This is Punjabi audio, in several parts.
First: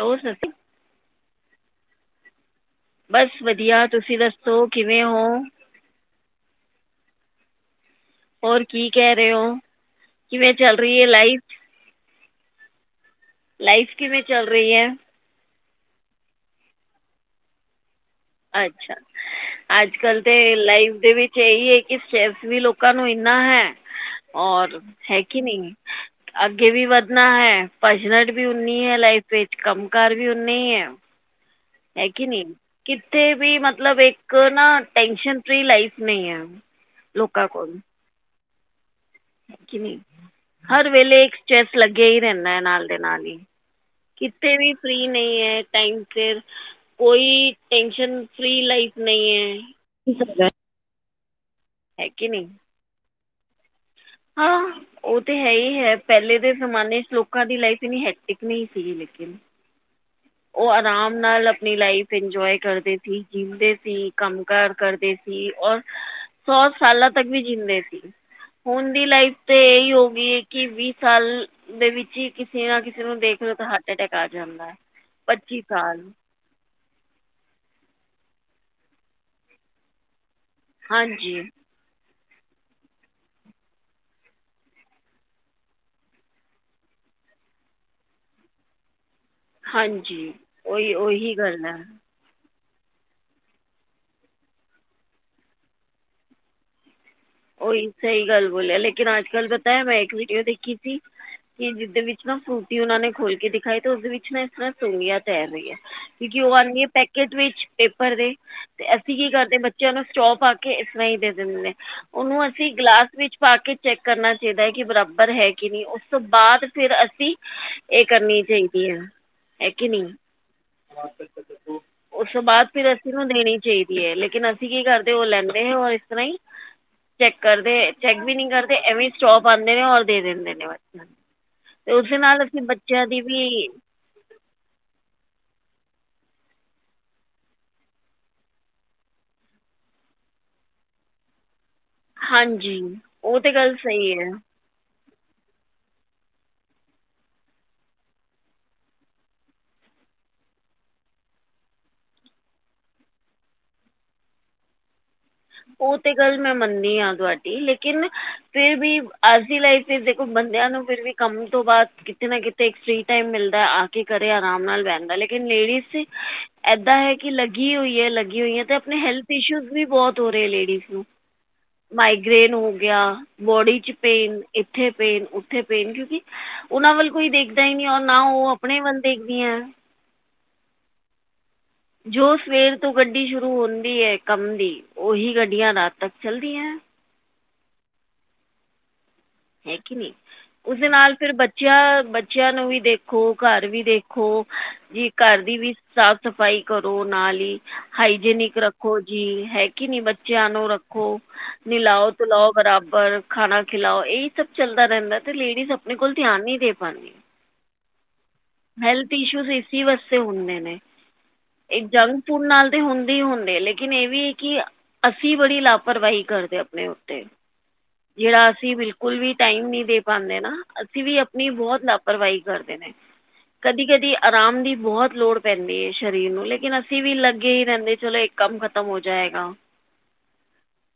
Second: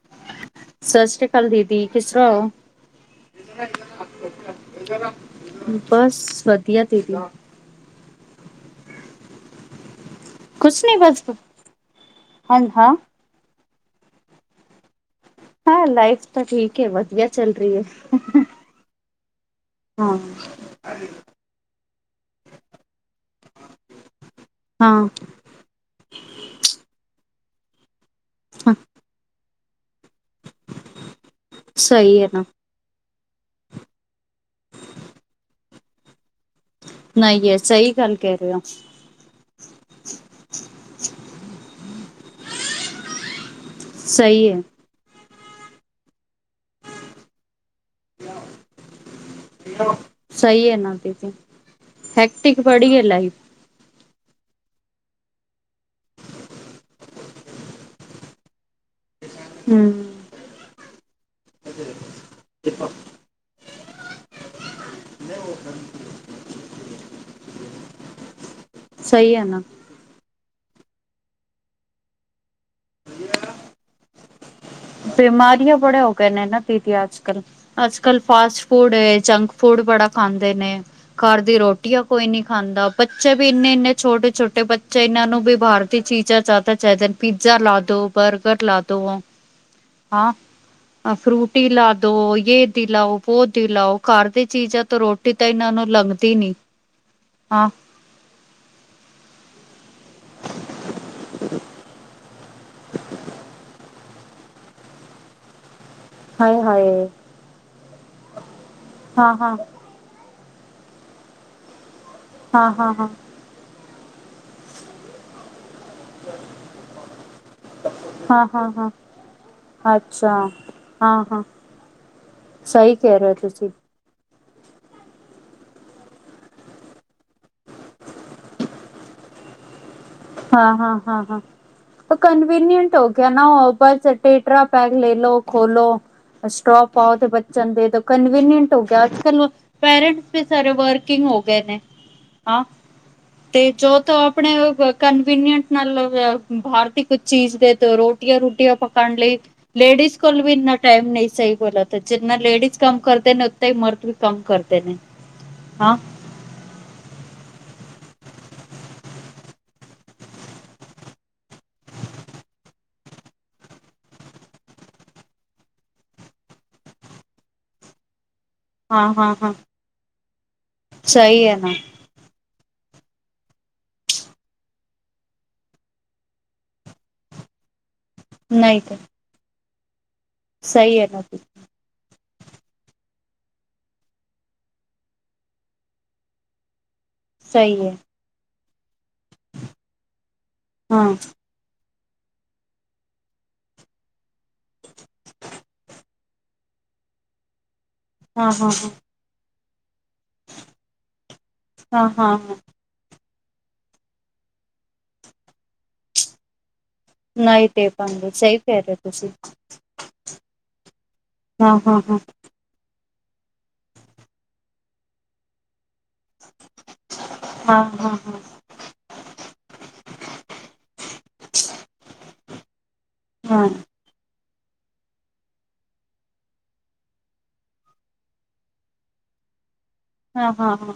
ਹੋਰ ਸਤਿ ਸਤਿ ਸ੍ਰੀ ਅਕਾਲ ਦੀਦੀ, ਕਿਸ ਤਰ੍ਹਾਂ ਹੋ? ਬਸ ਵਧੀਆ, ਤੁਸੀਂ ਦੱਸੋ ਕਿਵੇਂ ਹੋ? ਬਸ [unintelligible] ਹੋਰ ਕੀ ਕਹਿ ਰਹੇ ਹੋ? ਕਿਵੇਂ ਚੱਲ ਕੁਛ ਨੀ ਰਹੀ ਹੈ ਬਸ ਲਾਈਫ? ਹਾਂ ਹਾਂ ਲਾਈਫ, ਕਿਵੇਂ ਚੱਲ ਰਹੀ ਹੈ? ਹਾਂ, ਲਾਈਫ ਤਾਂ ਠੀਕ ਹੈ, ਵਧੀਆ ਚੱਲ ਰਹੀ ਹੈ। ਅੱਛਾ। ਅੱਜ ਹਾਂ ਕੱਲ ਤੇ ਲਾਈਫ ਦੇ ਵਿੱਚ, ਇਹੀ ਹੈ ਕਿ ਸਟਰੇਸ ਵੀ ਲੋਕਾਂ ਨੂੰ ਇੰਨਾ ਹੈ। ਔਰ ਹਾਂ ਹੈ ਕੀ ਨਹੀਂ, ਅੱਗੇ ਵੀ ਵੱਧਣਾ ਹੈ ਭੱਜ, ਨੱਠ ਵੀ ਹਾਂ ਉਨੀ ਹੈ, ਲਾਈਫ ਵਿੱਚ ਕੰਮ ਕਾਰ ਵੀ ਓਨਾ ਹੀ ਹੈ, ਹੈ ਸਹੀ ਕਿ ਨੀ? ਨਾ ਉਥੇ, ਵੀ ਮਤਲਬ ਇੱਕ ਨਾ ਟੈਸ਼ਨ ਫਰੀ ਲਾਈਫ ਨਹੀਂ ਹੈ। ਲੋਕਾਂ ਨਹੀਂ, ਕੋਲ ਸਹੀ ਗੱਲ ਕਹਿ ਰਹੇ ਹੋ। ਕਿ ਨਹੀਂ ਹਰ ਵੇਲੇ ਇੱਕ ਸਟਰੈਸ ਲੱਗਿਆ ਹੀ ਰਹਿੰਦਾ ਹੈ, ਨਾਲ ਦੇ ਨਾਲ ਹੀ। ਸਹੀ ਕਿਤੇ ਹੈ ਵੀ ਫ੍ਰੀ ਨਹੀਂ ਹੈ, ਟਾਈਮ ਫਿਰ ਕੋਈ ਟੈਂਨਸ਼ਨ ਫ੍ਰੀ ਲਾਈਫ ਨਹੀਂ ਹੈ। ਸਹੀ ਹੈ ਨਾ ਦੀਦੀ ਹੈ ਕਿ ਨਹੀਂ ਹੈਕਟਿਕ ਪੜੀ ਹੈ ਲਾਈਫ। ਹਾਂ। ਉਹ ਤੇ ਹੈ ਹੀ ਹੈ, ਪਹਿਲੇ ਦੇ ਜ਼ਮਾਨੇ ਚ ਲੋਕਾਂ ਦੀ ਲਾਈਫ ਇੰਨੀ ਹੈਕਟਿਕ ਨਹੀਂ ਸੀਗੀ ਲੇਕਿਨ ਹਮ। ਉਹ ਆਰਾਮ ਨਾਲ ਆਪਣੀ ਲਾਈਫ ਇੰਜੋਏ ਕਰਦੇ ਸੀ, ਜਿਉਂਦੇ ਸੀ ਕੰਮ- ਕਾਰ ਕਰਦੇ ਸੀ। ਔਰ ਸੌ ਸਾਲਾਂ, ਤੱਕ ਵੀ ਜਿੰਦੇ ਸੀ। ਹੁਣ ਦੀ ਲਾਈਫ ਸਹੀ ਹੈ ਤੇ ਨਾ ਇਹੀ ਹੋ ਗਈ ਕਿ ਵੀਹ ਸਾਲ ਦੇ, ਵਿੱਚ ਹੀ ਕਿਸੇ ਨਾ ਕਿਸੇ ਨੂੰ ਦੇਖ ਲਓ ਤਾਂ ਹਾਰਟ ਅਟੈਕ ਆ ਜਾਂਦਾ ਹੈ। ਬਿਮਾਰੀਆਂ ਬੜੇ ਸਾਲ ਹੋ ਗਏ ਨੇ ਨਾ ਦੀਦੀ, ਅੱਜ ਕਲ ਅੱਜ ਅੱਜ ਕੱਲ ਫਾਸਟ ਫੂਡ, ਜੰਕ ਫੂਡ, ਬੜਾ ਖਾਂਦੇ ਨੇ ਹਾਂਜੀ ਘਰ ਦੀ ਰੋਟੀ ਕੋਈ ਨੀ ਖਾਂਦਾ ਬੱਚੇ ਵੀ ਇੰਨੇ, ਇੰਨੇ ਛੋਟੇ ਛੋਟੇ ਬੱਚੇ ਇਹਨਾਂ ਨੂੰ ਵੀ ਬਾਹਰ ਦੀ ਚੀਜਾਂ ਜਿਆਦਾ ਚਾਹੀਦਾ। ਪੀਜ਼ਾ ਲਾ ਦੋ ਬਰਗਰ ਲਾ ਦੋ। ਹਾਂਜੀ ਹਾਂ ਗੱਲ ਫਰੂਟੀ ਹੈ ਲਾ ਦੋ ਯ ਦੀ ਲਓ, ਬੋ ਦੀਲਾਓ, ਘਰ ਦੀ ਚੀਜ਼ਾਂ ਤੋਂ ਰੋਟੀ ਤਾਂ ਇਹਨਾਂ ਨੂੰ ਲੰਘਦੀ ਨੀ। ਹਾਂ ਉਹੀ ਸਹੀ ਗੱਲ ਬੋਲਿਆ, ਲੇਕਿਨ ਅੱਜ ਕੱਲ ਪਤਾ ਆ ਮੈਂ ਇੱਕ ਵੀਡੀਓ ਦੇਖੀ ਸੀ ਕਿ ਜਿਹਦੇ ਵਿੱਚ ਫਰੂਟੀ, ਉਹਨਾ ਨੇ ਖੋਲ ਕੇ ਦਿਖਾਈ, ਤੇ ਉਸਦੇ ਵਿੱਚ ਨਾ ਇਸ ਤਰ੍ਹਾਂ ਸੂੰਢੀਆ ਤੈਰ ਰਹੀ ਹੈ। ਕਿਉਂਕਿ ਉਹ ਹਾਏ ਆਉਂਦੀ ਹੈ, ਹਾਏ ਪੈਕੇਟ ਵਿੱਚ ਪੇਪਰ ਦੇ ਤੇ, ਅਸੀਂ ਕੀ ਹਾਂ ਹਾਂ ਕਰਦੇ ਬੱਚਿਆਂ ਨੂੰ ਸਟਰਾਅ ਪਾ ਕੇ ਇਸ ਤਰ੍ਹਾਂ ਹੀ ਦੇ ਦਿੰਦੇ, ਉਹਨੂੰ ਹਾਂ ਅਸੀਂ ਹਾਂ ਹਾਂ ਗਲਾਸ ਵਿੱਚ ਪਾ ਕੇ ਚੈੱਕ ਕਰਨਾ ਚਾਹੀਦਾ ਹੈ ਕਿ ਬਰਾਬਰ ਹੈ। ਨਹੀਂ ਉਸ ਤੋਂ ਬਾਅਦ ਫਿਰ ਅਸੀਂ ਇਹ ਕਰਨੀ ਹਾਂ ਹਾਂ ਚਾਹੀਦੀ ਹਾਂ ਹੈ। ਹੈ ਕਿ ਨਹੀਂ ਅੱਛਾ। ਹਾਂ ਹਾਂ ਉਸ ਤੋਂ ਬਾਅਦ ਫਿਰ ਸਹੀ ਅਸੀਂ ਕਹਿ ਨੂੰ ਰਹੇ ਹੋ ਦੇਣੀ ਤੁਸੀਂ ਚਾਹੀਦੀ ਹੈ, ਲੇਕਿਨ ਅ ਅਸੀਂ ਕੀ ਕਰਦੇ ਉਹ ਲੈਂਦੇ ਹੋਰ ਇਸ ਤਰ੍ਹਾਂ ਹੀ। ਚੈੱਕ ਕਰਦੇ, ਚੈੱਕ ਵੀ ਨੀ ਕਰਦੇ, ਐਵੇਂ ਈ ਸਟਰਾਅ ਪਾਉਂਦੇ ਨੇ ਔਰ ਦੇ ਦਿੰਦੇ ਨੇ ਹਾਂ -ਹਾਂ, ਬੱਚਿਆਂ ਨੂੰ ਹਾਂ- ਹਾਂ। ਅਤੇ ਉਸਦੇ ਨਾਲ ਅਸੀਂ ਕਨਵੀਨੀਂਅਨਟ ਬੱਚਿਆਂ ਹੋ ਦੀ ਗਿਆ ਨਾ ਵੀ ਉਹ ਬਸ ਪੈਕਟ ਲੈ ਲੋ ਖੋਲੋ ਸਟਰਾਅ ਪਾਓ ਤੇ ਬੱਚਿਆਂ ਨੂੰ ਦੇ ਦਿਉ, ਕਨਵੀਨੀਂਅਨਟ ਹੋ ਗਿਆ, ਅੱਜ ਕੱਲ ਪੇਰੈਂਟਸ ਵੀ ਸਾਰੇ ਵਰਕਿੰਗ ਹੋ ਗਏ ਨੇ, ਹਾਂ ਹਾਂਜੀ ਉਹ ਤਾਂ ਤੇ ਗੱਲ ਜੋ ਤ ਸਹੀ ਹੈ ਆਪਣੇ ਕਨਵੀਨੀਅਂਟ ਨਾਲ ਬਾਹਰ ਦੀ ਕੁਝ ਚੀਜ਼ ਦੇ, ਰੋਟੀਆਂ ਰੂਟੀਆਂ ਪਕਾਉਣ ਲਈ ਲੇਡੀ ਲੇਡੀਜ਼ ਕੋਲ ਵੀ ਇੰਨਾ ਟਾਈਮ ਨਹੀਂ, ਸਹੀ ਬੋਲਾਂ ਤੇ ਜਿੰਨਾ ਲੇਡੀਜ਼ ਕੰਮ ਕਰਦੇ ਨੇ, ਉਤਨਾ ਹੀ ਮਰਦ ਵੀ ਕੰਮ ਕਰਦੇ ਨੇ। ਔ ਹਾਂ ਤੇ ਗੱਲ ਮੈਂ ਮੰਨਦੀ ਹਾਂ ਤੁਹਾਡੀ, ਲੇਕਿਨ ਫਿਰ ਵੀ ਅੱਜ ਦੀ ਲਾਈਫ ਵਿੱਚ ਦੇਖੋ ਬੰਦਿਆਂ ਨੂੰ ਫਿਰ ਵੀ ਕੰਮ ਤੋਂ ਬਾਅਦ ਕਿਤੇ ਨਾ ਕਿਤੇ ਇੱਕ ਫ੍ਰਰੀ ਟਾਈਮ ਮਿਲਦਾ ਆ ਕੇ। ਘਰੇ ਆਰਾਮ ਨਾਲ ਬਹਦਾ, ਲੇਕਿਨ ਲੇਡੀਜ਼ ਏਦਾਂ ਹੈ ਕਿ ਲੱਗੀ ਹੋਈ ਹੈ, ਲੱਗੀ ਹੋਈ ਤੇ ਆਪਣੇ ਹਾਂ ਹੈਲਥ ਹਾਂ ਹਾਂ ਇਸ਼ੂ ਵੀ ਬਹੁਤ ਹੋ ਰਹੇ ਲੇਡੀਜ਼ ਨੂੰ, ਸਹੀ ਹੈ ਨਾ ਮਾਈਗ੍ਰੇਨ ਹੋ ਯਾ, ਬੋਡੀ ਚ ਪੇਨ ਇੱਥੇ ਪੇਨ ਉੱਥੇ ਪੇਨ ਕਿਉਂਕਿ ਉਹਨਾ ਵੱਲ ਕੋਈ ਦੇਖਦਾ ਹੀ ਨਹੀਂ ਆ ਨਾ ਉਹ ਆਪਣੇ ਨਹੀਂ ਤਾਂ ਵਨ ਦੇਖ ਦੀਆਂ ਸਹੀ ਹੈ ਨਾ ਜੋ ਸਵੇਰ ਤੋਂ ਗੱਡੀ ਸ਼ੁਰੂ ਹੁੰਦੀ ਹੈ ਕੰਮ ਦੀ, ਔਹੀ ਗੱਡੀਆਂ ਰਾਤ ਤੱਕ ਚੱਲਦੀਆਂ। ਸਹੀ ਹੈ ਹੈ ਕਿ ਨਹੀਂ ਉਸਦੇ ਹਾਂ ਨਾਲ ਫਿਰ ਬੱਚਿਆਂ ਬੱਚਿਆਂ ਨੂੰ ਵੀ ਦੇਖੋ, ਘਰ ਵੀ ਦੇਖੋ ਜੀ, ਘਰ ਦੀ ਵੀ ਸਾਫ਼ ਸਫ਼ਾਈ ਕਰੋ। ਨਾਲ ਹੀ ਹਾਂ ਹਾਈਜੇਨਿਕ ਹਾਂ ਹਾਂ ਰੱਖੋ ਜੀ, ਹੈ ਕਿ ਨੀ ਬੇ ਬੱਚੇਆਂ ਨੂੰ ਰੱਖੋ, ਨਿਲਾਓ ਹਾਂ ਹਾਂ ਹਾਂ ਤੁਲਾਓ ਬਰਾਬਰ, ਖਾਣਾ ਖਿਲਾਓ ਇਹ ਸਭ ਚੱਲਦਾ ਰਹਿੰਦਾ ਤੇ ਲੇਡੀਜ਼ ਆਪਣੇ ਕੋਲ ਧਿਆਨ ਨਹੀਂ ਦੇ ਪਾਉਂਦੀ। ਨਾ ਹੀ ਦੇ ਪਾਂਦੇ ਹੈਲਥ ਇਸ਼ੂਜ਼ ਇਸ ਵਾਸਤੇ ਹੁੰਦੇ ਨੇ, ਹਾਂ ਇੱਕ ਹਾਂ ਹਾਂ ਜੰਕ ਫੂਡ ਨਾਲ ਤੇ ਹੁੰ ਕੇ ਹੁੰਦੇ, ਲੇਕਿਨ ਇਹ ਵੀ ਕਿ ਅਸੀਂ ਬੜੀ ਲਾਪ ਲਾਪਰਵਾਹੀ ਕਰਦੇ ਆਪਣੇ ਉੱਤੇ, ਹਾਂ ਹਾਂ ਹਾਂ ਜਿਹੜਾ ਅਸੀਂ ਬਿਲਕੁਲ ਵੀ ਟਾਈਮ ਨੀ ਦੇ ਪਾਉਂਦੇ ਨਾ, ਅਸੀਂ ਵੀ ਆਪਣੀ ਬਹੁਤ ਲਾਪਰਵਾਹੀ ਕਰਦੇ ਨੇ, ਹਾਂ ਕਦੀ ਕਦੀ ਆਰਾਮ ਦੀ ਬਹੁਤ ਲੋੜ ਪੈਂਦੀ ਹੈ ਸਰੀਰ ਨੂੰ, ਲੇਕਿਨ ਅਸੀਂ ਵੀ ਲੱਗੇ ਹੀ ਰਹਿੰਦੇ ਚਲੋ ਇੱਕ ਕੰਮ ਖ਼ਤਮ ਹੋ ਜਾਏ। ਆਹ ਹਾਂ ਹਾਂ ਹਾਂ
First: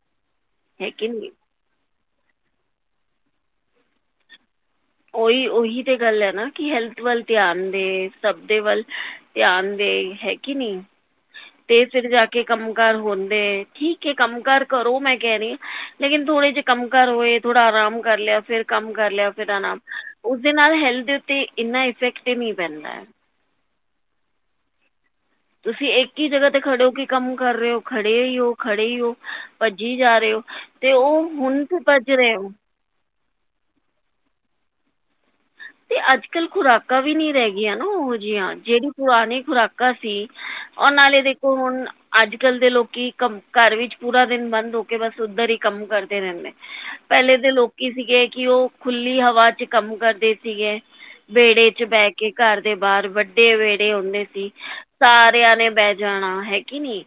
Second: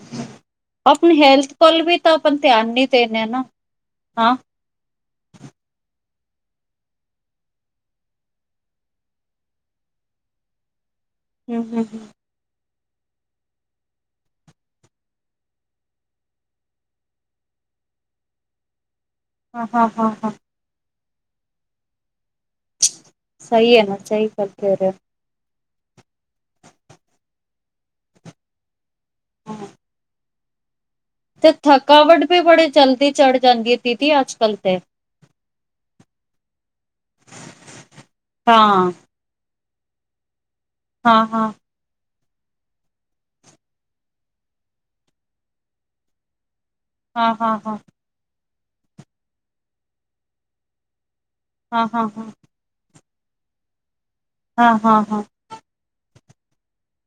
ਕਿ ਆਪਣੀ ਨਹੀਂ ਹੈਲਥ ਕੋਲ ਵੀ ਤਾਂ ਆਪ ਧਿਆਨ ਨੀ ਦੇਣੇ ਆ ਨਾ, ਹਾਂ ਔਹੀ ਔਹੀ ਤੇ ਗੱਲ ਹੈ ਨਾ, ਕਿ ਹੈਲਥ ਵੱਲ ਧਿਆਨ ਦੇ, ਸਭ ਦੇ ਵੱਲ ਧਿਆਨ ਦੇ ਹੈ ਕੀ ਨੀ ਹਮ ਹਮ ਤੇ ਹਮ, ਫਿਰ ਜਾ ਕੇ ਕੰਮ ਕਰ ਹੁੰਦੇ ਠੀਕ ਕੰਮ ਕਾਰ ਕਰੋ ਮੈਂ ਕਹਿ ਰਹੀ, ਲੇਕਿਨ ਥੋੜੇ ਜਿਹੇ ਕੰਮ ਕਾਰ ਹੋਏ ਥੋੜਾ ਆ ਆਰਾਮ ਕਰ ਲਿਆ ਫੇਰ ਕੰਮ ਕਰ ਲਿਆ ਫਿਰ ਹਾਂ ਆਰਾਮ, ਹਾਂ ਹਾਂ ਹਾਂ ਉਸਦੇ ਨਾਲ ਹੈਲਥ ਦੇ ਉਤੇ ਇਨਾ ਇਫਕਟ ਨੀ ਪੈਂਦਾ ਐ। ਸਹੀ ਆ ਨਾ ਸਈ ਕਰ ਕੇ ਹੋ ਰਿਹਾ ਹੈ। ਤੁਸੀਂ ਇੱਕ ਹੀ ਜਗ੍ਹਾ ਤੇ ਖੜੇ ਹੋ ਕੀ ਕੰਮ ਕਰ ਰਹੇ ਹੋ, ਖੜੇ ਹੀ ਹੋ, ਖੜੇ ਹੀ ਹੋ। ਭੱਜੀ ਜਾ ਰਹੇ ਹੋ ਅਤੇ ਉਹ ਤੇ ਹੁਣ ਤੋਂ ਭੱਜ ਥਕਾਵਟ ਰਹੇ ਵੀ ਹੋ ਬੜੀ ਜਲਦੀ ਚੜ੍ਹ ਜਾਂਦੀ ਹੈ ਦੀਦੀ ਅੱਜ ਕੱਲ੍ਹ ਤੇ। ਤੇ ਅੱਜ ਕੱਲ ਖੁਰਾਕਾਂ ਵੀ ਨੀ ਰਹਿ ਗਈਆਂ ਨਾ ਉਹੋ ਜਿਹੀਆਂ, ਜਿਹੜੀ ਹਾਂ ਪੁਰਾਣੀ ਖੁਰਾਕਾਂ ਕਾ ਸੀ, ਉਹ ਨਾਲੇ ਹਾਂ ਹਾਂ ਦੇਖੋ ਹੁਣ ਅੱਜ ਕੱਲ ਦੇ ਲੋਕੀ ਕੰਮ ਘਰ ਵਿੱਚ ਪੂਰਾ ਦਿਨ ਬੰਦ ਹੋ ਕੇ, ਬਸ ਉੱਧਰ ਹੀ ਕੰਮ ਕਰਦੇ ਰਹਿੰਦੇ। ਹਾਂ ਪਹਿਲੇ ਦੇ ਹਾਂ ਹਾਂ ਹਾਂ ਲੋਕੀ ਸੀਗੇ, ਕਿ ਉਹ ਖੁੱਲੀ ਹਵਾ ਚ ਕੰਮ ਕਰਦੇ ਸੀਗੇ। ਵਿਹੜੇ ਚ ਹਾਂ ਹਾਂ ਬਹਿ ਕੇ, ਘਰ ਦੇ ਬਾਹਰ ਵੱਡੇ ਵਿਹੜੇ ਹੁੰਦੇ ਸੀ, ਹਾਂ ਹਾਂ ਹਾਂ ਸਾਰਿਆਂ ਨੇ ਬਹਿ ਜਾਣਾ ਹੈ ਕੀ ਨੀ,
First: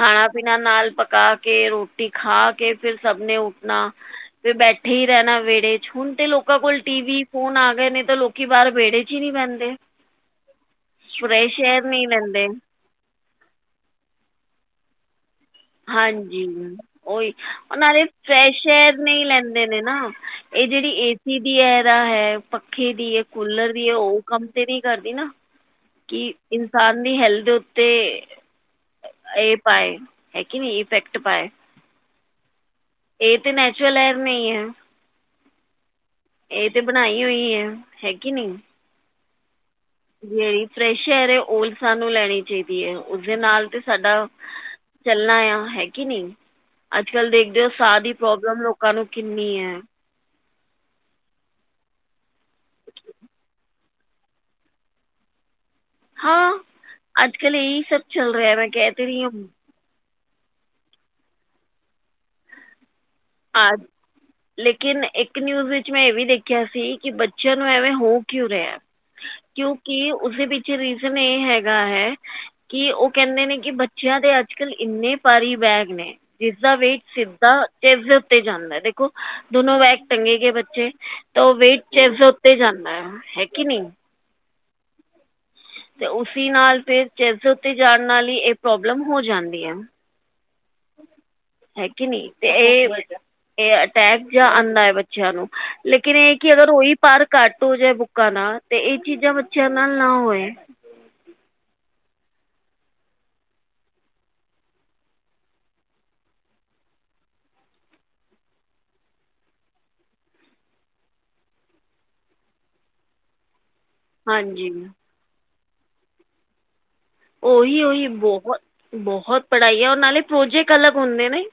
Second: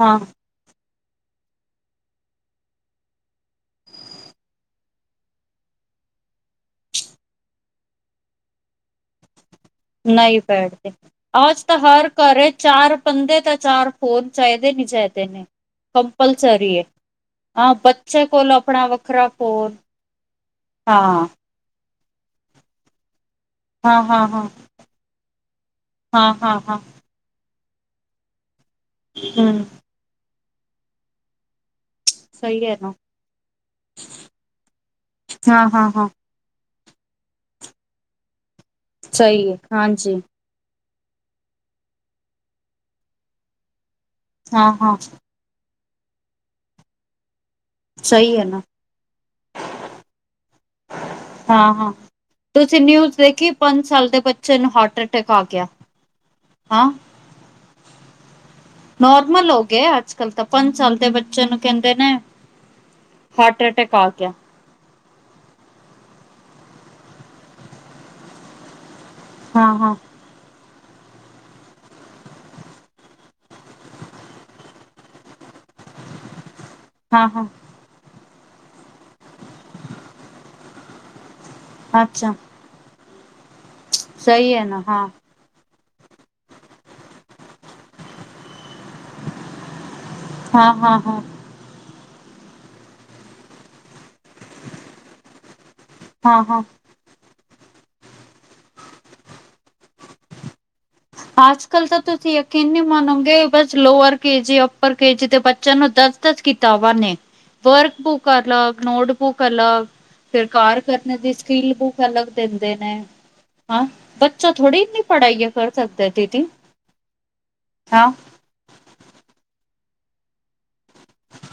ਹਾਂ ਪੀਣਾ ਨਾਲ ਪ ਪਕਾ ਕੇ, ਰੋਟੀ ਖਾ ਕੇ, ਫਿਰ ਸਭ ਨੇ ਉੱਠਣਾ, ਫਿਰ ਬੈਠੇ ਹੀ ਰਹਿਣਾ ਵਿਹੜੇ ਚ, ਹੁਣ ਤੇ ਲੋਕਾਂ ਕੋਲ, ਟੀ ਵੀ, ਫੋਨ ਆ ਗਏ ਨੇ, ਤਾਂ ਲੋਕੀ ਬਾਹਰ ਵਿਹੜੇ ਚ ਹੀ ਨਹੀਂ ਬਹਿੰਦੇ। ਨਹੀਂ ਬੈਠਦੇ, ਫਰੈਸ਼ ਅਜ ਤਾਂ ਏਅਰ ਨਹੀਂ ਹਰ ਲੈਂਦੇ ਘਰੇ ਚਾਰ ਬੰਦੇ ਤਾਂ ਚਾਰ ਫੋਨ ਚਾਹੀਦੇ। ਦਿਨ ਚਾਹੀਦੇ ਨੇ ਹਾਂਜੀ ਕੰਪਲਸਰੀ ਹੈ ਔਹੀ, ਹਾਂ ਉਹਨਾਂ ਦੇ ਬੱਚੇ ਕੋਲ ਫਰੈਸ਼ ਆਪਣਾ ਏਅਰ ਨਹੀਂ ਵੱਖਰਾ ਲੈਂਦੇ ਫੋਨ ਨੇ ਨਾ ਇਹ ਜਿਹੜੀ ਹਾਂ ਏ ਸੀ ਦੀ ਹੈਦਾ ਹੈ, ਪੱਖੇ ਦੀ ਕੂਲਰ ਵੀ ਹਾਂ ਔਹ ਹਾਂ ਹਾਂ ਕੰਮ ਤੇ ਨੀ ਕਰਦੀ ਨਾ, ਕਿ ਹਾਂ ਹਾਂ ਹਾਂ ਇਨਸਾਨ ਦੀ ਹੈਲਥ ਤੇ ਇਹ ਹਮ ਪਾਏ, ਹੈਗੀ ਨੀ ਇਫੈਕਟ ਪਾਏ ਸਹੀ ਹੈ ਨਾ ਏਹ ਤੇ ਨੈਚੁਰਲ [unintelligible] ਨਹੀਂ ਹੈ ਹਾਂ ਹਾਂ ਹਾਂ। ਏਹ ਤੇ ਬਣਾਈ ਹੋਈ ਹੈ ਹੈ ਕੇ ਨੀ। ਸਹੀ ਹੈ ਹਾਂਜੀ। ਫਰੈਸ਼ ਏਅਰ ਏ ਓਹ ਵੀ ਸਾਨੂੰ ਲੈਣੀ ਚਾਹੀਦੀ ਹੈ ਉਸਦੇ ਨਾਲ ਤੇ। ਸਾਡਾ ਹਾਂ ਹਾਂ ਚੱਲਣਾ ਆ ਹੈ ਕੇ ਨੀ ਅੱਜ ਕੱਲ ਦੇ ਏ ਸਾਰੀ ਸਹੀ ਹੈ ਨਾ ਪ੍ਰੋਬਲਮ ਲੋਕਾਂ ਨੂੰ ਕਿੰਨੀ ਏ। ਹਾਂ ਹਾਂ ਤੁਸੀਂ ਨਿਊਜ਼ ਦੇਖੀ ਪੰਜ ਸਾਲ ਦੇ ਬੱਚੇ ਨੂੰ ਹਾਰਟ ਅਟੈਕ ਆ ਗਿਆ। ਹਾਂ ਅੱਜ ਕੱਲ ਇਹੀ ਸਭ ਚੱਲ ਰਿਹਾ ਮੈਂ ਕਹਿ ਤੇ ਰਹੀ ਆਂ। ਨੋਰਮਲ ਹੋ ਗਏ ਅੱਜ ਕਾਲ ਤੇ ਪੰਜ ਸਾਲ ਦੇ ਬੱਚੇ ਨੂੰ ਕਹਿੰਦੇ ਨੇ ਹਾਰਟ ਅਟੈਕ ਆ ਗਿਆ। ਲੇਕਿਨ ਇੱਕ ਨਿਊਜ਼ ਵਿੱਚ ਮੈਂ ਇਹ ਵੀ ਦੇਖਿਆ ਸੀ ਕਿ ਬੱਚਿਆਂ ਨੂੰ ਐਵੇਂ ਹੋ ਕਿਉ ਰਿਹਾ? ਹਾਂ ਹਾਂ ਕਿਉਂਕਿ ਉਸਦੇ ਪਿੱਛੇ ਰੀਜ਼ਨ ਇਹ ਹੈਗਾ ਹੈ, ਕਿ ਉਹ ਕਹਿੰਦੇ ਨੇ ਕਿ ਬੱਚਿਆਂ ਦੇ ਅੱਜ ਕੱਲ੍ਹ ਇੰਨੇ ਪਾਰੀ ਬੈਗ ਨੇ, ਜਿਸਦਾ ਵੇਟ ਹਾਂ ਹਾਂ ਸਿੱਧਾ [unintelligible] ਦੇ ਉੱਤੇ ਜਾਂਦਾ ਦੇਖੋ ਦੋਨੋ ਵੈਕ ਟੰਗੇ ਗਏ ਬੱਚੇ। ਤਾਂ ਉਹ ਵੇਟ ਚੇਸਟ ਦੇ ਅੱਛਾ ਉੱਤੇ ਜਾਂਦਾ ਹੈ ਕੇ ਨਹੀਂ। ਸਹੀ ਹੈ ਨਾ ਹਾਂ। ਤੇ ਉਸੀ ਨਾਲ ਫੇਰ ਚੇਸਟ ਦੇ ਉਤੇ ਜਾਣ ਨਾਲ ਹੀ ਏਹ ਪ੍ਰੋਬਲਮ ਹੋ ਜਾਂਦੀ ਆ। ਹਾਂ ਹਾਂ ਹਾਂ। ਨੀ ਤੇ ਇਹ ਇਹ ਅਟੈਕ ਜਾਂ ਆਂਦਾ ਹੈ ਬੱਚਿਆਂ ਨੂੰ। ਲੇਕਿਨ ਇਹ ਹਾਂ ਕਿ ਹਾਂ ਅਗਰ ਉਹੀ ਪਾਰਕ ਘੱਟ ਹੋ ਜਾਏ ਬੁੱਕਾਂ ਨਾਲ ਤੇ ਏਹ ਚੀਜ਼ਾਂ ਬੱਚਿਆਂ ਨਾਲ ਨਾ ਹੋਏ। ਅੱਜ-ਕੱਲ੍ਹ ਤਾਂ ਤੁਸੀਂ ਯਕੀਨ ਨੀ ਮੰਨੋਗੇ ਬਸ ਲੋਅਰ ਕੇਜੀ ਅੱਪਰ ਕੇਜੀ ਦੇ ਬੱਚਿਆਂ ਨੂੰ ਦਸ ਦਸ ਕੀਤਾਬਾ ਨੇ। ਵਰਕ ਬੁੱਕ ਅਲਗ ਨੋਟ ਬੁੱਕ ਅਲਗ। ਫੇਰ ਘਾਰ ਕਰਨ ਦੀ ਸਕਿਲ ਬੁੱਕ ਅਲੱਗ ਦਿੰਦੇ ਨੇ। ਹਾਂ ਬੱਚਾ ਥੋੜ੍ਹੀ ਹਾਂਜੀ ਇੰਨੀ ਪੜ੍ਹਾਈਆਂ ਕਰ ਸਕਦਾ ਦੀਦੀ। ਓਹੀ ਉਹੀ ਹਾਂ ਬਹੁਤ ਬਹੁਤ ਪੜ੍ਹਾਈ ਆ ਉਹ ਨਾਲੇ ਪ੍ਰੋਜੈਕਟ ਅਲੱਗ ਹੁੰਦੇ ਨੇ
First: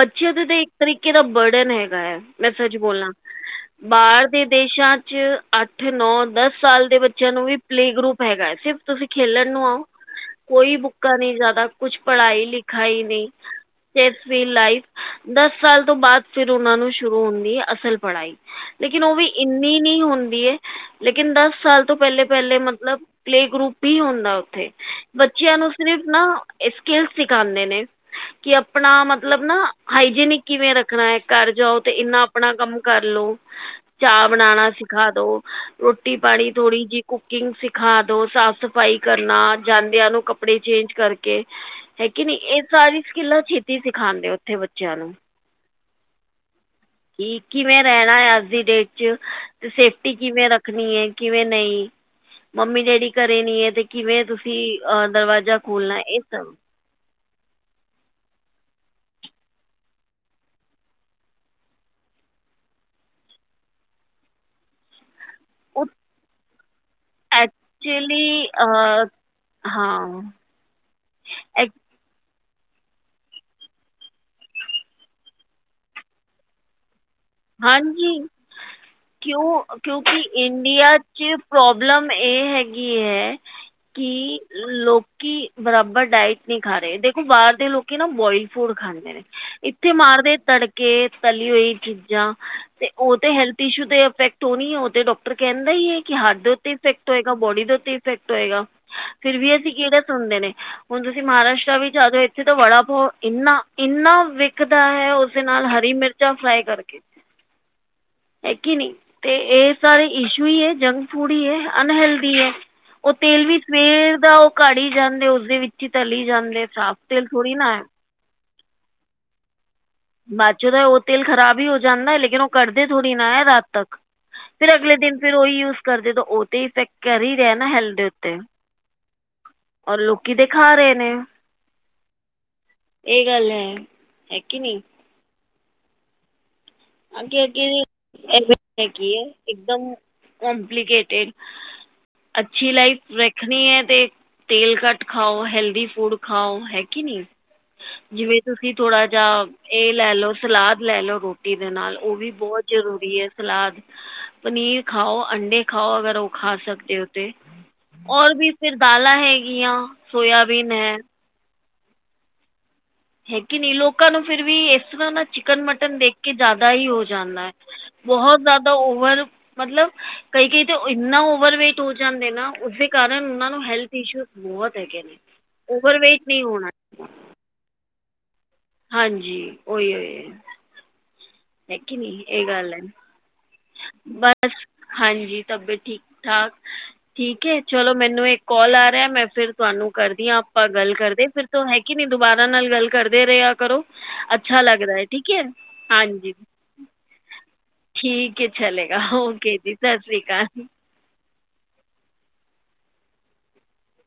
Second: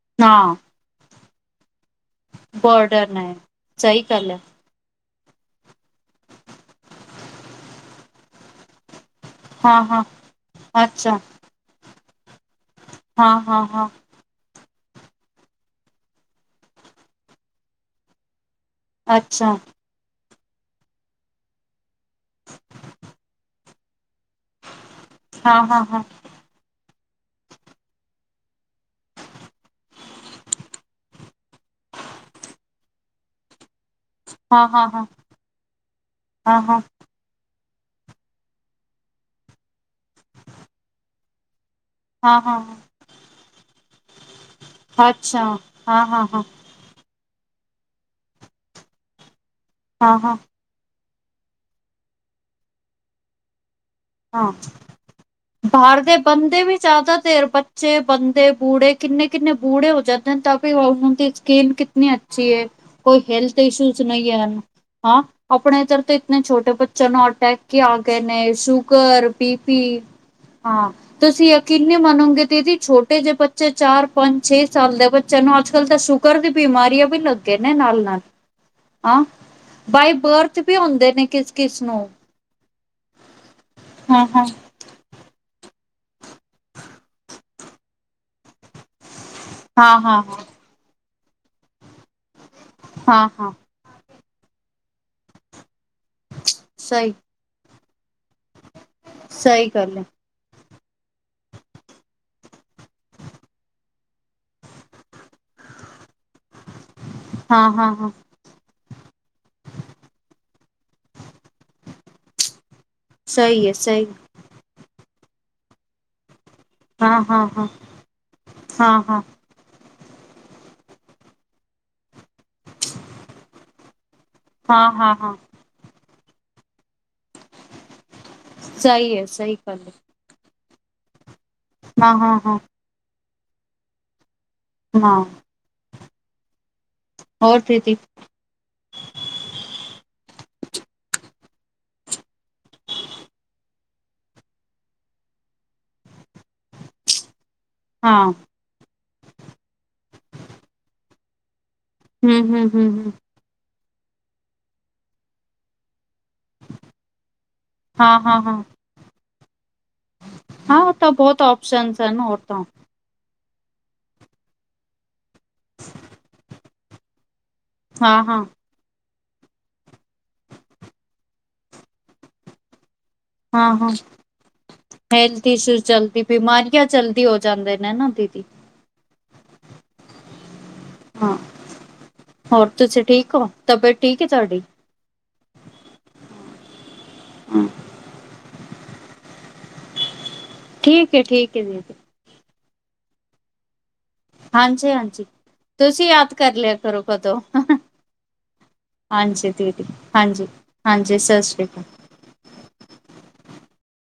ਬੱਚਿਆਂ ਦੇ ਹਾਂ ਤਾਂ ਇੱਕ ਤਰੀਕੇ ਦਾ ਬਰਡਨ ਹੈਗਾ। ਮੈਂ ਸੱਚ ਬੋਲਾਂ ਬਰਡਨ ਹੈ ਸਹੀ ਬਾਹਰ ਗੱਲ ਹੈ ਦੇ ਦੇਸ਼ਾਂ ਜੇ ਅੱਠ ਨੌ ਦਸ ਸਾਲ ਦੇ ਬੱਚਿਆਂ ਨੂੰ ਵੀ ਪਲੇ ਗਰੁੱਪ ਹੈਗਾ ਹੈ ਸਿਰਫ ਤੁਸੀਂ ਖੇਲਣ ਨੂੰ ਆਓ। ਹਾਂ-ਹਾਂ ਕੋਈ ਬੁੱਕਾਂ ਅੱਛਾ ਨਹੀਂ ਜਿਆਦਾ ਕੁਛ ਪੜ੍ਹਾਈ ਲਿਖਾਈ ਨਹੀਂ ਹਾਂ-ਹਾਂ-ਹਾਂ ਸਟ੍ਰੈਸ ਫ੍ਰੀ ਲਾਈਫ। ਦਸ ਸਾਲ ਤੋਂ ਬਾਦ ਫਿਰ ਉਹਨਾਂ ਨੂੰ ਸ਼ੁਰੂ ਹੁੰਦੀ ਹੈ ਅਸਲ ਪੜ੍ਹਾਈ। ਲੇਕਿਨ ਉਹ ਵੀ ਅੱਛਾ ਇੰਨੀ ਨਹੀਂ [unintelligible] ਲੇਕਿਨ ਦਸ ਸਾਲ ਤੋਂ ਪਹਿਲੇ ਪਹਿਲੇ ਮਤਲਬ ਪਲੇ ਗਰੁੱਪ ਹੀ ਹੁੰਦਾ। ਉੱਥੇ ਬੱਚਿਆਂ ਨੂੰ ਹਾਂ-ਹਾਂ-ਹਾਂ ਸਿਰਫ਼ ਨਾ ਐ ਸਕਿਲ ਸਿੱਖਾਂਦੇ ਨੇ। ਕਿ ਆਪਣਾ ਮਤਲਬ ਨਾ ਹਾਈਜੀਨਿਕ ਕਿਵੇਂ ਰੱਖਣਾ ਹੈ ਘਰ ਜਾਓ ਤੇ ਇੰਨਾ ਆਪਣਾ ਕੰਮ ਕਰ ਲੋ। ਚਾਹ ਬਣਾਣਾ ਹਾਂ-ਹਾਂ-ਹਾਂ ਹਾਂ-ਹਾਂ ਸਿਖਾ ਦੋ ਰੋਟੀ ਪਾਣੀ ਥੋੜੀ ਜਿ ਕੁਕਿੰਗ ਸਿਖ, ਸਿਖਾ ਦੋ ਸਾਫ਼ ਸਫ਼ਾਈ ਕਰਨਾ ਜਾਂਦਿਆਂ ਨੂੰ ਕੱਪੜੇ ਚੇਂਜ ਕਰਕੇ, ਹੈ ਕਿ ਨਹੀਂ ਇਹ ਹਾਂ-ਹਾਂ-ਹਾਂ ਸਾਰੀ ਸਕਿਲਾਂ ਸ਼ੇਤੀ ਸਿੱਖ। ਖਾਂਦੇ ਉੱਥੇ ਬੱਚਿਆਂ ਨੂੰ। ਅੱਛਾ ਹਾਂ-ਹਾਂ-ਹਾਂ ਕਿ ਕਿਵੇਂ ਰਹਿਣਾ ਹੈ ਅੱਜ ਦੀ ਡੇਟ 'ਚ ਅਤੇ ਸੇਫਟੀ ਕਿਵੇਂ ਹਾਂ-ਹਾਂ-ਹਾਂ ਰੱਖਣੀ ਏ, ਕਿਵੇਂ ਨਹੀਂ ਮੰਮੀ ਡੈਡੀ ਘਰੇ ਨੀ ਹੈ ਤੇ ਕਿਵੇਂ ਹਾਂ ਤੁਸੀਂ ਅ, ਦਰਵਾਜ਼ਾ ਖੋਲ੍ਹਣਾ ਬਾਹਰ ਦੇ ਇਹ ਸਭ ਬੰਦੇ ਵੀ ਜਿਆਦਾ ਦੇਰ ਬੱਚੇ ਬੰਦੇ, ਬੂੜੇ ਕਿੰਨੇ ਕਿੰਨੇ ਬੂੜੇ ਹੋ ਜਾਂਦੇ ਤਾਂ ਵੀ ਉਹਨਾਂ ਦੀ ਸਕਿਨ ਕਿਤਨੀ ਅੱਛੀ ਏ [unintelligible] [unintelligible] ਆਪਣੇ ਉਹ ਇਧਰ ਤਾਂ ਇਤਣੇ ਛੋਟੇ ਬੱਚਿਆਂ ਨੂੰ ਅਟੈਕ ਈ ਆ ਗਏ ਨੇ। ਐਕਚੁਲੀ [unintelligible] ਸ਼ੁਗਰ ਬੀ ਪੀ ਹਾਂ ਹਾਂ ਤੁਸੀਂ ਐਕ ਯਕੀਨ ਨੀ ਮੰਨੋਗੇ, ਦੀਦੀ ਛੋਟੇ ਜਿਹੇ ਬੱਚੇ ਚਾਰ ਪੰਜ ਛੇ ਸਾਲ ਦੇ ਬੱਚਿਆਂ ਨੂੰ ਅੱਜ ਕੱਲ੍ਹ ਤਾਂ ਸ਼ੂਗਰ ਦੀ ਬਿਮਾਰੀ ਆ। [unintelligible] ਲੱਗੇ ਨੇ ਨਾਲ ਹਾਂਜੀ ਨਾਲ। ਕਿਉਂ ਕਿਉਂਕਿ ਵੀ ਇੰਡੀਆ ਹੁੰਦੇ ਨੇ ਚ ਕਿਸ-ਕਿਸ ਨੂੰ ਪ੍ਰੋਬਲਮ ਏਹ ਹੈਗੀ ਹੈ, ਕਿ ਹਾਂ-ਹਾਂ, ਲੋਕੀ ਬਰਾਬਰ ਡਾਇਟ ਨਹੀਂ ਖਾ ਰਹੇ ਦੇਖੋ ਬਾਹਰ ਦੇ ਲੋਕੀ ਨਾ ਬੋਇਲ, ਫੂਡ ਖਾਂਦੇ ਨੇ ਇੱਥੇ ਹਾਂ-ਹਾਂ, ਮਾਰਦੇ ਤੜਕੇ ਤਲੀ ਹੋਈ ਚੀਜ਼ਾਂ ਤੇ ਉਹ ਤੇ ਹਾਂ-ਹਾਂ ਹੈਲਥ ਇਸ਼ੂ ਤੇ ਇਫੈਕਟ ਹੋਣੀ ਉਹ ਤੇ ਡਾਕਟਰ ਕਹਿੰਦਾ ਈ ਏ ਕਿ ਹਾਰਟ ਦੇ ਉੱਤੇ ਇਫੈਕਟ ਸਹੀ, ਹੋਏਗਾ ਬੋਡੀ ਦੇ ਉੱਤੇ ਇਫੈਕਟ ਹੋਏਗਾ ਫਿਰ ਵੀ ਸਹੀ ਅਸੀਂ ਗੱਲ ਕਿਹੜਾ ਹੈ। ਸੁਣਦੇ ਨੇ ਹੁਣ ਤੁਸੀਂ ਮਹਾਰਾਸ਼ਟਰ ਵੀ ਆ ਜਾਓ ਇੱਥੇ ਤਾਂ ਵੜਾ ਪੋਓ ਇੰਨਾ ਇੰਨਾ ਵਿਕਦਾ ਹੈ ਉਸਦੇ ਨਾਲ ਹਰੀ ਮਿਰਚਾਂ ਫਰਾਈ ਕਰ ਹਾਂ ਹਾਂ ਹਾਂ ਤੇ ਇਹ ਸਾਰੇ ਇਸ਼ੂ ਈ ਏ ਜੰਕ ਫੂਡ ਹੀ ਹੈ ਅਨਹੈਲਦੀ ਐ। ਉਹ ਤੇਲ ਵੀ ਸਵੇਰ ਦਾ ਉਹ ਘੜ ਹੀ ਜਾਂਦੇ ਉ ਦੇ ਵਿੱਚ ਹੀ ਤਲੀ ਜਾਂਦੇ ਸਾਫ ਤੇਲ ਥੋੜ੍ਹੀ ਨਾ ਏ ਹਾਂ ਹਾਂ ਬਾਅਦ ਚੋਂ ਦਾ ਉਹ ਤੇਲ ਖ਼ਰਾਬ ਹੀ ਹੋ ਜਾਂਦਾ ਲੇਕਿਨ ਉਹ ਕੱਢਦੇ ਥੋੜ੍ਹੀ ਨਾ ਰਾਤ ਤਕ ਫੇਰ ਅਗਲੇ ਦਿਨ ਫਿਰ ਉਹੀ ਯੂਜ ਕਰਦੇ ਤਾਂ ਉਹ ਤੇ ਇਫੈਕਟ ਕਰ ਹੀ ਰਿਹਾ ਨਾ ਹੈਲਥ ਤੇ ਸਹੀ ਹੈ ਸਹੀ ਗੱਲ ਏ ਲੋਕੀ ਤੇ ਖਾ ਰਹੇ ਨੇ ਹਾਂ ਹਾਂ ਹਾਂ ਇਹ ਗੱਲ ਐ ਹੈ ਕੇ ਨਹੀਂ ਹਾਂ ਆ ਅ ਕੀ ਹੈ ਇੱਕਦਮ ਖੁੱਲ ਗਈ ਸੀ। ਕੰਪਲੀਕੇਟਡ ਅਛੀ ਲਾਈਫ ਵੇਖਣੀ ਏ ਤੇ ਤੇਲ ਘਟ ਖਾਓ ਹੈਲਦੀ ਫੂਡ ਖਾਓ ਹੈ ਕਿ ਨਹੀਂ ਜਿਵੇਂ ਤੁਸੀਂ ਥੋੜਾ ਜਿਆ ਇਹ ਲੈ ਲੋ ਸਲਾਦ ਲੈ ਲੋ ਨਾਲ ਉਹ ਵੀ ਬਹੁਤ ਜਰੂਰੀ ਹੈ ਸਲਾਦ ਪਨੀਰ ਖਾਓ ਅੰਡੇ ਖਾਓ ਅਗਰ ਕਿਸੇ ਹਨ। ਖਾ ਸਕਦੇ ਉੱੇ ਰ ਵੀ ਫਿਰ ਦਾਲਾਂ ਹੈਗੀਆਂ ਹਾਂਜੀ। ਸੋਇਆਬੀਨ ਹੈ ਸ਼ਨ ਸਨ ਔਰਤਾਂ ਹੈਗੀ ਨਹੀ ਲੋਕਾਂ ਨੂੰ ਫਿਰ ਵੀ ਇਸ ਤਰ੍ਹਾਂ ਨਾ ਚਿਕਨ ਮਟਨ ਦੇਖ ਕੇ ਜ਼ਿਆਦਾ ਹੀ ਹੋ ਜਾਂਦਾ ਹੈ। ਬਹੁਤ ਜ਼ਿਆਦਾ ਓਵਰ ਮਤਲਬ ਕਈ ਕਈ ਤਾਂ ਇੰਨਾ ਓਵਰਵੇਟ ਹੋ ਜਾਂਦੇ ਨਾ ਉਸਦੇ ਕਾਰਨ ਉਹਨਾਂ ਨੂੰ ਹਾਂ ਹਾਂ ਹੈਲਥ ਇਸ਼ੂ ਬਹੁਤ ਹੈਗੇ ਨੇ ਹੈਲਥ ਇਸ਼ੂਜ਼ ਓਵਰਵੇਟ ਜਲਦੀ ਨਹੀਂ ਹੋਣਾ ਬਿਮਾਰੀਆਂ ਜਲਦੀ ਹੋ ਜਾਂਦੇ ਨੇ ਨਾ ਦੀਦੀ ਹਾਂਜੀਓਹੀ ਓਹੀ ਹਾਂ ਹੈਗੀ ਨੀ ਇਹ ਹੋਰ ਗੱਲ ਐ ਤੁਸੀਂ ਠੀਕ ਹੋ ਤਬੀਅਤ ਠੀਕ ਹੈ ਬਸ ਤੁਹਾਡੀ ਹਾਂਜੀ ਤਬੀਅਤ ਠੀਕ ਠਾਕ ਠੀਕ ਹੈ ਚਲੋ ਮੈਨੂੰ ਇੱਕ ਕਾਲ ਆ ਰਿਹਾ ਮੈਂ ਫੇਿਰ ਤੁਹਾਨੂੰ ਕਰਦੀ ਹਾਂ ਆਪਾਂ ਗੱਲ ਠੀਕ ਹੈ ਕਰਦੇ ਫਿਰ ਤ ਠੀਕ ਹੈ ਦੀਦੀ ਹੈਗੀ ਨੀ ਦੁਬਾਰਾ ਨਾਲ ਗੱਲ ਕਰਦੇ ਰਹੇ ਆ ਕਰੋ ਅੱਛਾ ਹਾਂਜੀ ਲੱਗਦਾ ਹੈ ਹਾਂਜੀ ਠੀਕ ਹੈ ਤੁਸੀਂ ਹਾਂਜੀ ਯਾਦ ਕਰ ਲਿਆ [unintelligible] ਕਰੋ ਕਦੋਂ ਠੀਕ ਹੈ ਚਲੇਗਾ ਹਾਂਜੀ ਓਕੇ ਜੀ ਦੀਦੀ ਸਤਿ ਸ਼੍ਰੀ ਹਾਂਜੀ ਅਕਾਲ। ਹਾਂਜੀ ਸਤਿ ਸ਼੍ਰੀ ਅਕਾਲ